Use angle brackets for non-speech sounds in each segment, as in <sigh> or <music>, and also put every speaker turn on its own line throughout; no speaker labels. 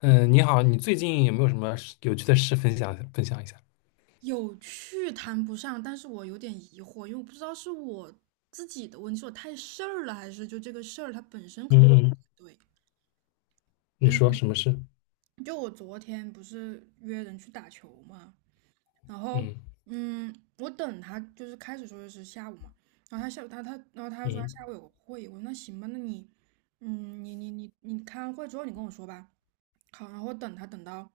嗯，你好，你最近有没有什么事有趣的事分享分享一下？
有趣谈不上，但是我有点疑惑，因为我不知道是我自己的问题，是我太事儿了，还是就这个事儿它本身可能不
嗯嗯，
对。
你说
嗯，
什么事？
就我昨天不是约人去打球嘛，然后
嗯
嗯，我等他就是开始说的是下午嘛，然后他下午他然后他说他
嗯
下午有个会，我说那行吧，那你你开完会之后你跟我说吧。好，然后我等他等到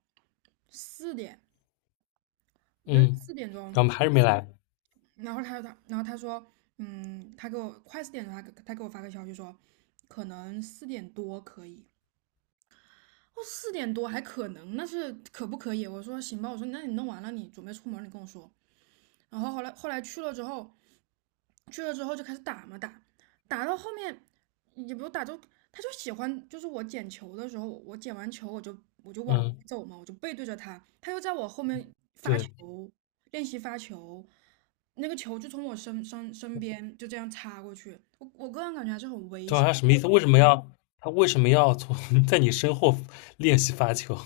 四点，那
嗯，
4点钟
咱们还是没来。
然后他然后他说，他给我快四点的时候他给我发个消息说，可能四点多可以。哦，四点多还可能，那是可不可以？我说行吧，我说那你弄完了，你准备出门，你跟我说。然后后来去了之后，去了之后就开始打嘛打，打到后面也不打就他就喜欢，就是我捡球的时候，我捡完球我就往回
嗯，
走嘛，我就背对着他，他又在我后面
对，
练习发球，那个球就从我身边就这样擦过去，我个人感觉还是很危
这好
险。
像什么意思？为什么要他为什么要从 <laughs> 在你身后练习发球？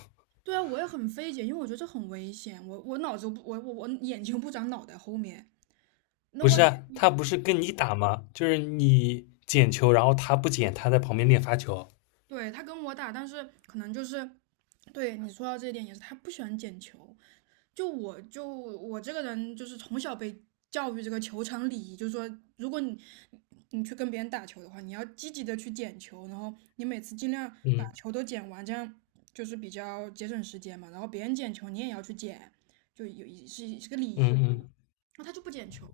对啊，我也很费解，因为我觉得这很危险。我我脑子不，我眼睛不长脑袋后面。那
不
我
是啊，他不是跟你打吗？就是你捡球，然后他不捡，他在旁边练发球。
对他跟我打，但是可能就是对你说到这一点也是，他不喜欢捡球。就我这个人就是从小被教育这个球场礼仪，就是说如果你去跟别人打球的话，你要积极的去捡球，然后你每次尽量把
嗯
球都捡完，这样就是比较节省时间嘛。然后别人捡球，你也要去捡，就有是个礼
嗯
仪。
嗯，
那他就不捡球，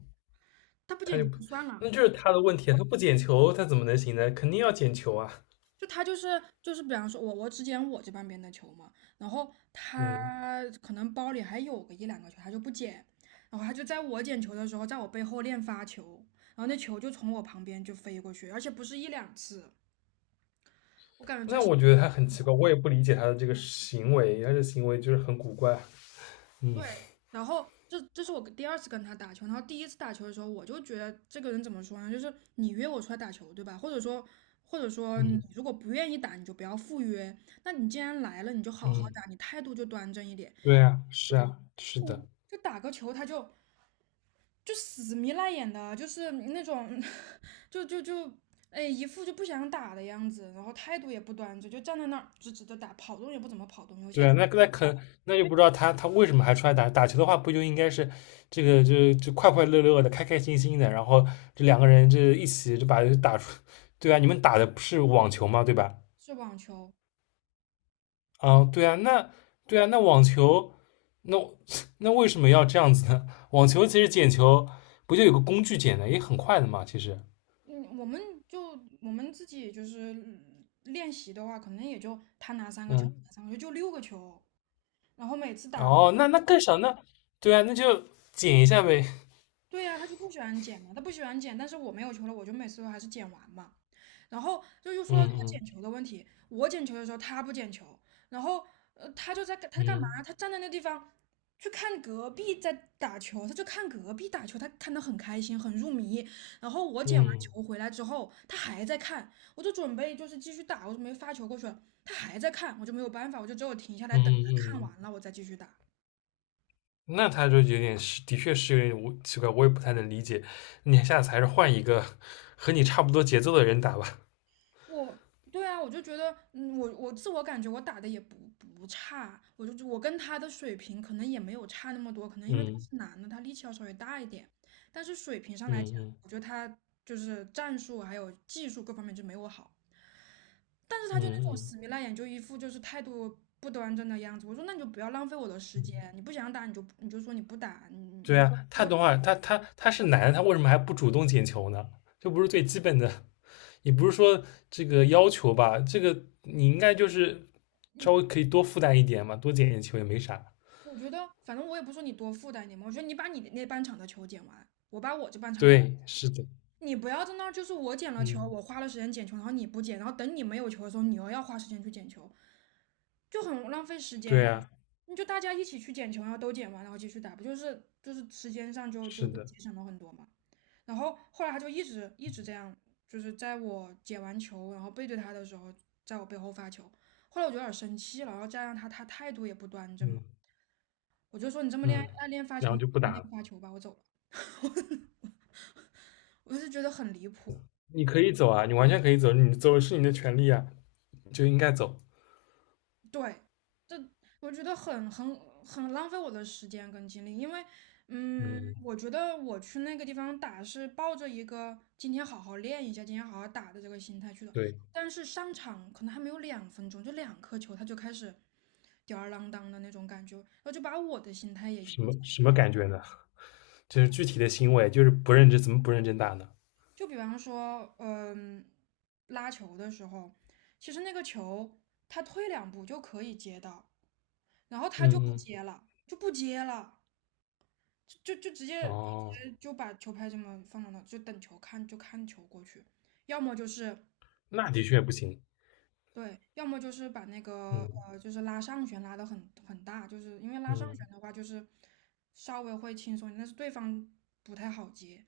他不
他
捡
就
球
不，
就算了，
那就是他的问题啊，他不捡球，他怎么能行呢？肯定要捡球啊。
就他就是，比方说我只捡我这半边的球嘛，然后
嗯。
他可能包里还有个1、2个球，他就不捡，然后他就在我捡球的时候，在我背后练发球，然后那球就从我旁边就飞过去，而且不是1、2次，我感觉这
那
是
我觉得他很奇怪，我也不理解他的这个行为，他的行为就是很古怪。嗯
对，然后这是我第二次跟他打球，然后第一次打球的时候，我就觉得这个人怎么说呢？就是你约我出来打球，对吧？或者说，或者说你
嗯
如果不愿意打，你就不要赴约。那你既然来了，你就好好
嗯，
打，你态度就端正一点。
对啊，是啊，是的，
就打个球，他就就死迷赖眼的，就是那种，<laughs> 就就就，哎，一副就不想打的样子，然后态度也不端正，就站在那儿直直的打，跑动也不怎么跑动。有
对
些
啊，那就不知道他为什么还出来打打球的话，不就应该是这个就快快乐乐的、开开心心的，然后这两个人一起就把打出，<laughs> 对啊，你们打的不是网球吗？对吧？
是网球，我
啊，对啊，那对啊，那网球，那 <laughs> 那为什么要这样子呢？网球其实捡球不就有个工具捡的，也很快的嘛，其实，
嗯，我们就我们自己就是练习的话，可能也就他拿三个球，
嗯。
拿三个球，就6个球。然后每次打完
哦，那更少，那对啊，那就减一下呗。
对呀、他就不喜欢捡嘛，他不喜欢捡，但是我没有球了，我就每次都还是捡完嘛。然后就又说
嗯
到这个捡
嗯
球的问题，我捡球的时候他不捡球，然后他就在干他在干嘛？
嗯
他站在那地方去看隔壁在打球，他就看隔壁打球，他看得很开心，很入迷。然后我捡完
嗯
球回来之后，他还在看，我就准备就是继续打，我就没发球过去了，他还在看，我就没有办法，我就只有停下
嗯
来等他看
嗯，
完了我再继续打。
嗯，那他就有点是，的确是有点无奇怪，我也不太能理解。你下次还是换一个和你差不多节奏的人打吧。
我对啊，我就觉得，我自我感觉我打的也不不差，我跟他的水平可能也没有差那么多，可能因为他
嗯
是男的，他力气要稍微大一点，但是水平上
嗯
来讲，
嗯
我觉得他就是战术还有技术各方面就没我好，但是他就那种
嗯
死皮赖脸，就一副就是态度不端正的样子。我说那你就不要浪费我的时间，
嗯，
你不想打你就你就说你不打，你你
对
你
啊，
不
他
要
的话，他是男的，他为什么还不主动捡球呢？这不是最基本的，也不是说这个要求吧，这个你应该就是稍
你，
微可以多负担一点嘛，多捡点球也没啥。
我觉得反正我也不说你多负担你嘛，我觉得你把你那半场的球捡完，我把我这半场的。
对，是的。
你不要在那儿，就是我捡了球，
嗯，
我花了时间捡球，然后你不捡，然后等你没有球的时候，你又要花时间去捡球，就很浪费时间
对
呀
啊，
你就大家一起去捡球，然后都捡完，然后继续打，不就是就是时间上就就
是
就
的，
节省了很多嘛。然后后来他就一直这样，就是在我捡完球，然后背对他的时候，在我背后发球。后来我就有点生气了，然后加上他态度也不端正嘛，
嗯
我就说你这么练
嗯，
爱练发球，
然后就不
你
打
练
了。
发球吧，我走了。<laughs> 我是觉得很离谱。
你可以走啊，你完全可以走，你走是你的权利啊，就应该走。
对，这我觉得很很浪费我的时间跟精力，因为，
嗯，
我觉得我去那个地方打是抱着一个今天好好练一下，今天好好打的这个心态去的，
对，
但是上场可能还没有2分钟，就2颗球，他就开始吊儿郎当的那种感觉，然后就把我的心态也
什
影
么
响。
什么感觉呢？就是具体的行为，就是不认真，怎么不认真打呢？
就比方说，拉球的时候，其实那个球他退2步就可以接到，然后他就不
嗯嗯，
接了，就不接了。直接就直
哦，
接就把球拍这么放到那，就等球看就看球过去，要么就是
那的确不行。
对，要么就是把那个
嗯
就是拉上旋拉得很大，就是因为拉上旋
嗯，
的话就是稍微会轻松一点但是对方不太好接，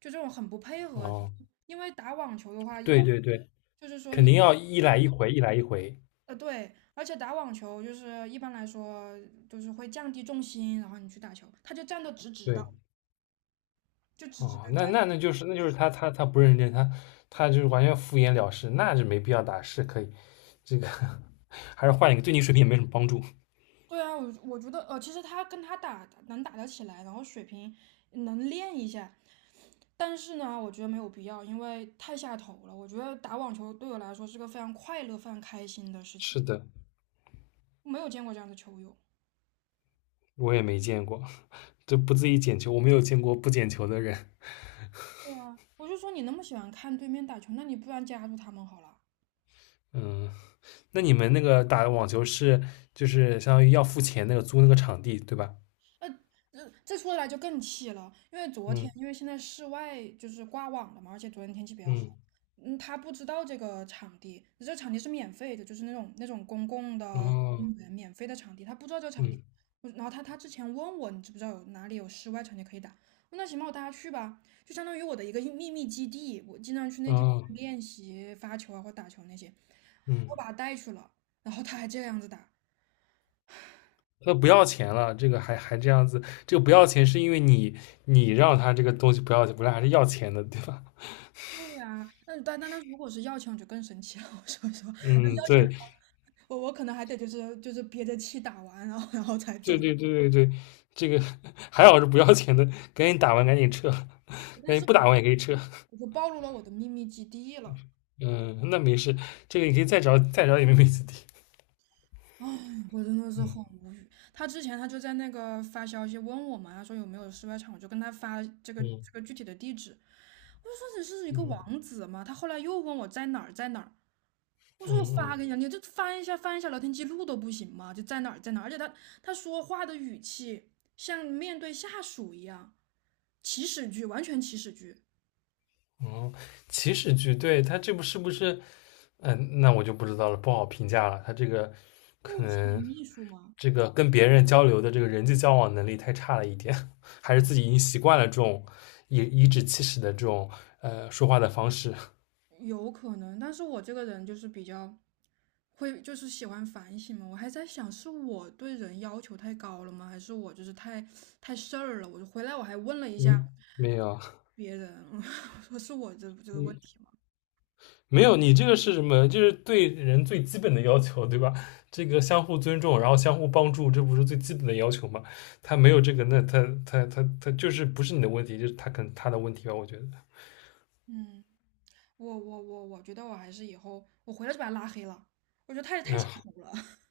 就这种很不配合。
哦，
因为打网球的话，一
对
般
对对，
就是说
肯
你
定要一来一回，一来一回。
对，而且打网球就是一般来说就是会降低重心，然后你去打球，他就站的直直的，
对，
就直直
哦，
的
那
站。
那那就是那就是他不认真，他就是完全敷衍了事，那就没必要打，是可以这个还是换一个，对你水平也没什么帮助。
对啊，我我觉得，其实他跟他打打能打得起来，然后水平能练一下，但是呢，我觉得没有必要，因为太下头了。我觉得打网球对我来说是个非常快乐、非常开心的事情，
是的，
我没有见过这样的球友。
我也没见过，就不自己捡球，我没有见过不捡球的人。
对啊，我就说你那么喜欢看对面打球，那你不然加入他们好了。
嗯，那你们那个打网球是就是相当于要付钱那个租那个场地对吧？
那这说起来就更气了，因为昨天
嗯
因为现在室外就是挂网了嘛，而且昨天天气比较好，
嗯
他不知道这个场地，这场地是免费的，就是那种那种公共的
哦
公园免费的场地，他不知道这个场地，
嗯
我然后他之前问我你知不知道有哪里有室外场地可以打，我说那行吧，我带他去吧，就相当于我的一个秘密基地，我经常去那地方
哦
练习发球啊或打球那些，
嗯，
我把他带去了，然后他还这个样子打，
那不要钱了，这个还这样子，这个不要钱是因为你让他这个东西不要不本来还是要钱的对吧？
对呀、那但是如果是要钱，我就更生气了。<laughs> 我说，
嗯，
要钱的
对，
话，我我可能还得就是憋着气打完，然后才走。
对对对对对，这个 <laughs> 还好是不要钱的，赶紧打完赶紧撤，
<laughs>
<laughs> 赶
但
紧
是
不打完也可以撤。
我就暴露了我的秘密基地了。
嗯，那没事，这个你可以再找再找也没问题。
哎，我真的是很
嗯
无语。他之前就在那个发消息问我嘛，他说有没有室外场，我就跟他发这个
嗯
这个具体的地址。我就说你是一个
嗯
王子嘛。他后来又问我在哪儿，在哪儿。我说我
嗯
发给你了，你就翻一下聊天记录都不行吗？就在哪儿在哪儿，而且他说话的语气像面对下属一样，祈使句，完全祈使句。
嗯，哦，起始句，对，他这部是不是？嗯，那我就不知道了，不好评价了。他这个
不
可
是你
能
秘书吗？
这个跟别人交流的这个人际交往能力太差了一点，<laughs> 还是自己已经习惯了这种以颐指气使的这种呃说话的方式。
有可能，但是我这个人就是比较会，就是喜欢反省嘛。我还在想，是我对人要求太高了吗？还是我就是太事儿了？我就回来我还问了一下
嗯，没有。
别人，<laughs> 我说是我这个问
嗯
题吗？
没有，你这个是什么？就是对人最基本的要求，对吧？这个相互尊重，然后相互帮助，这不是最基本的要求吗？他没有这个，那他就是不是你的问题，就是他可能他的问题吧，我觉得。
嗯，我觉得我还是以后我回来就把他拉黑了，我觉得太下
嗯
头了。<laughs>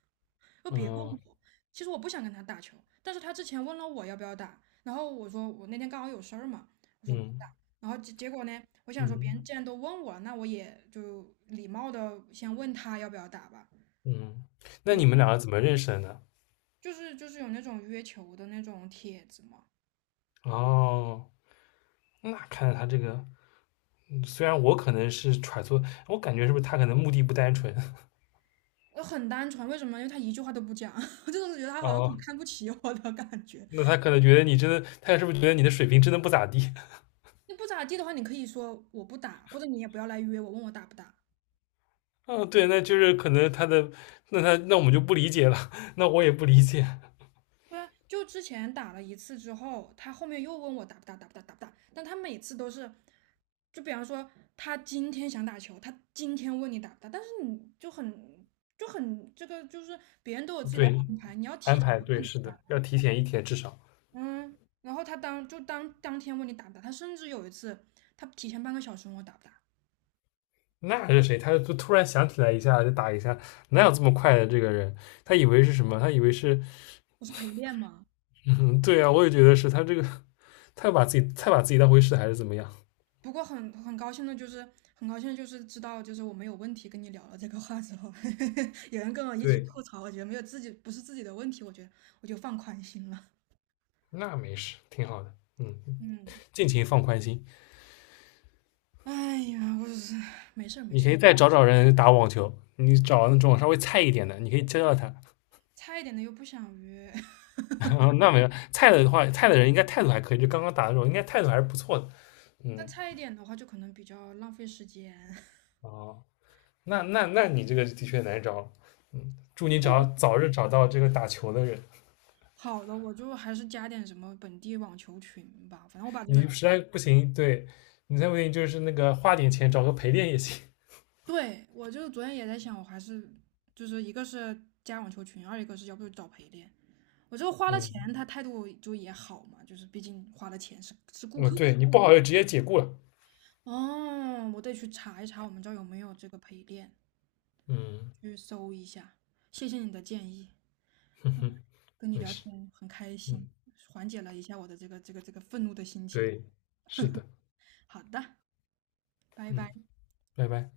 就别问
嗯
我，其实我不想跟他打球，但是他之前问了我要不要打，然后我说我那天刚好有事儿嘛，我说不
嗯
打，然后结果呢，我想说别
嗯
人既然都问我了，那我也就礼貌的先问他要不要打吧，
嗯，那
对，
你们两个怎么认识的呢？
就是有那种约球的那种帖子嘛，
哦，那看来他这个，虽然我可能是揣测，我感觉是不是他可能目的不单纯？<laughs>
我很单纯，为什么？因为他一句话都不讲，<laughs> 我就是觉得他好像很
哦，
看不起我的感觉。
那他可能觉得你真的，他是不是觉得你的水平真的不咋地？
你不咋地的话，你可以说我不打，或者你也不要来约我，问我打不打。
嗯，对，那就是可能他的，那他那我们就不理解了，<laughs> 那我也不理解。
对啊，就之前打了一次之后，他后面又问我打不打，打不打，打不打。但他每次都是，就比方说他今天想打球，他今天问你打不打，但是你就很就很这个就是别人都有自己的
对，安排对，是的，要提前一天至少。
嗯，然后他当就当当天问你打不打，他甚至有一次他提前半个小时问我打不打，
那还是谁？他就突然想起来一下，就打一下，哪有这么快的这个人？他以为是什么？他以为是，
我是陪练吗？
嗯，对啊，我也觉得是他这个，太把自己当回事，还是怎么样？
不过很高兴的就是，很高兴就是知道，就是我没有问题跟你聊了这个话之后，<laughs> 有人跟我一起
对，
吐槽，我觉得没有自己不是自己的问题，我觉得我就放宽心了。<laughs>
那没事，挺好的。嗯，
嗯，
尽情放宽心。
哎呀，我是没事儿没
你
事
可
儿，
以再找找人打网球，你找那种稍微菜一点的，你可以教教他。
差一点的又不想约，<laughs>
<laughs> 哦，那没有菜的话，菜的人应该态度还可以，就刚刚打的时候，应该态度还是不错的。
但
嗯，
差一点的话就可能比较浪费时间。<laughs>
哦，那你这个的确难找了。嗯，祝你早日找到这个打球的人。
好的，我就还是加点什么本地网球群吧，反正我把这个，
你实在不行，对你再不行就是那个花点钱找个陪练也行。
对，我就昨天也在想，我还是就是一个是加网球群，二一个是要不就找陪练。我就花了
嗯，
钱，他态度就也好嘛，就是毕竟花了钱是顾
嗯，
客。
对你不好就直接解雇了。
哦，我得去查一查我们这儿有没有这个陪练，
嗯，
去搜一下。谢谢你的建议，
<laughs> 嗯哼
跟你
没
聊
事。
天很开心，
嗯，
缓解了一下我的这个愤怒的心情。
对，是的。
好的，拜
嗯，
拜。
拜拜。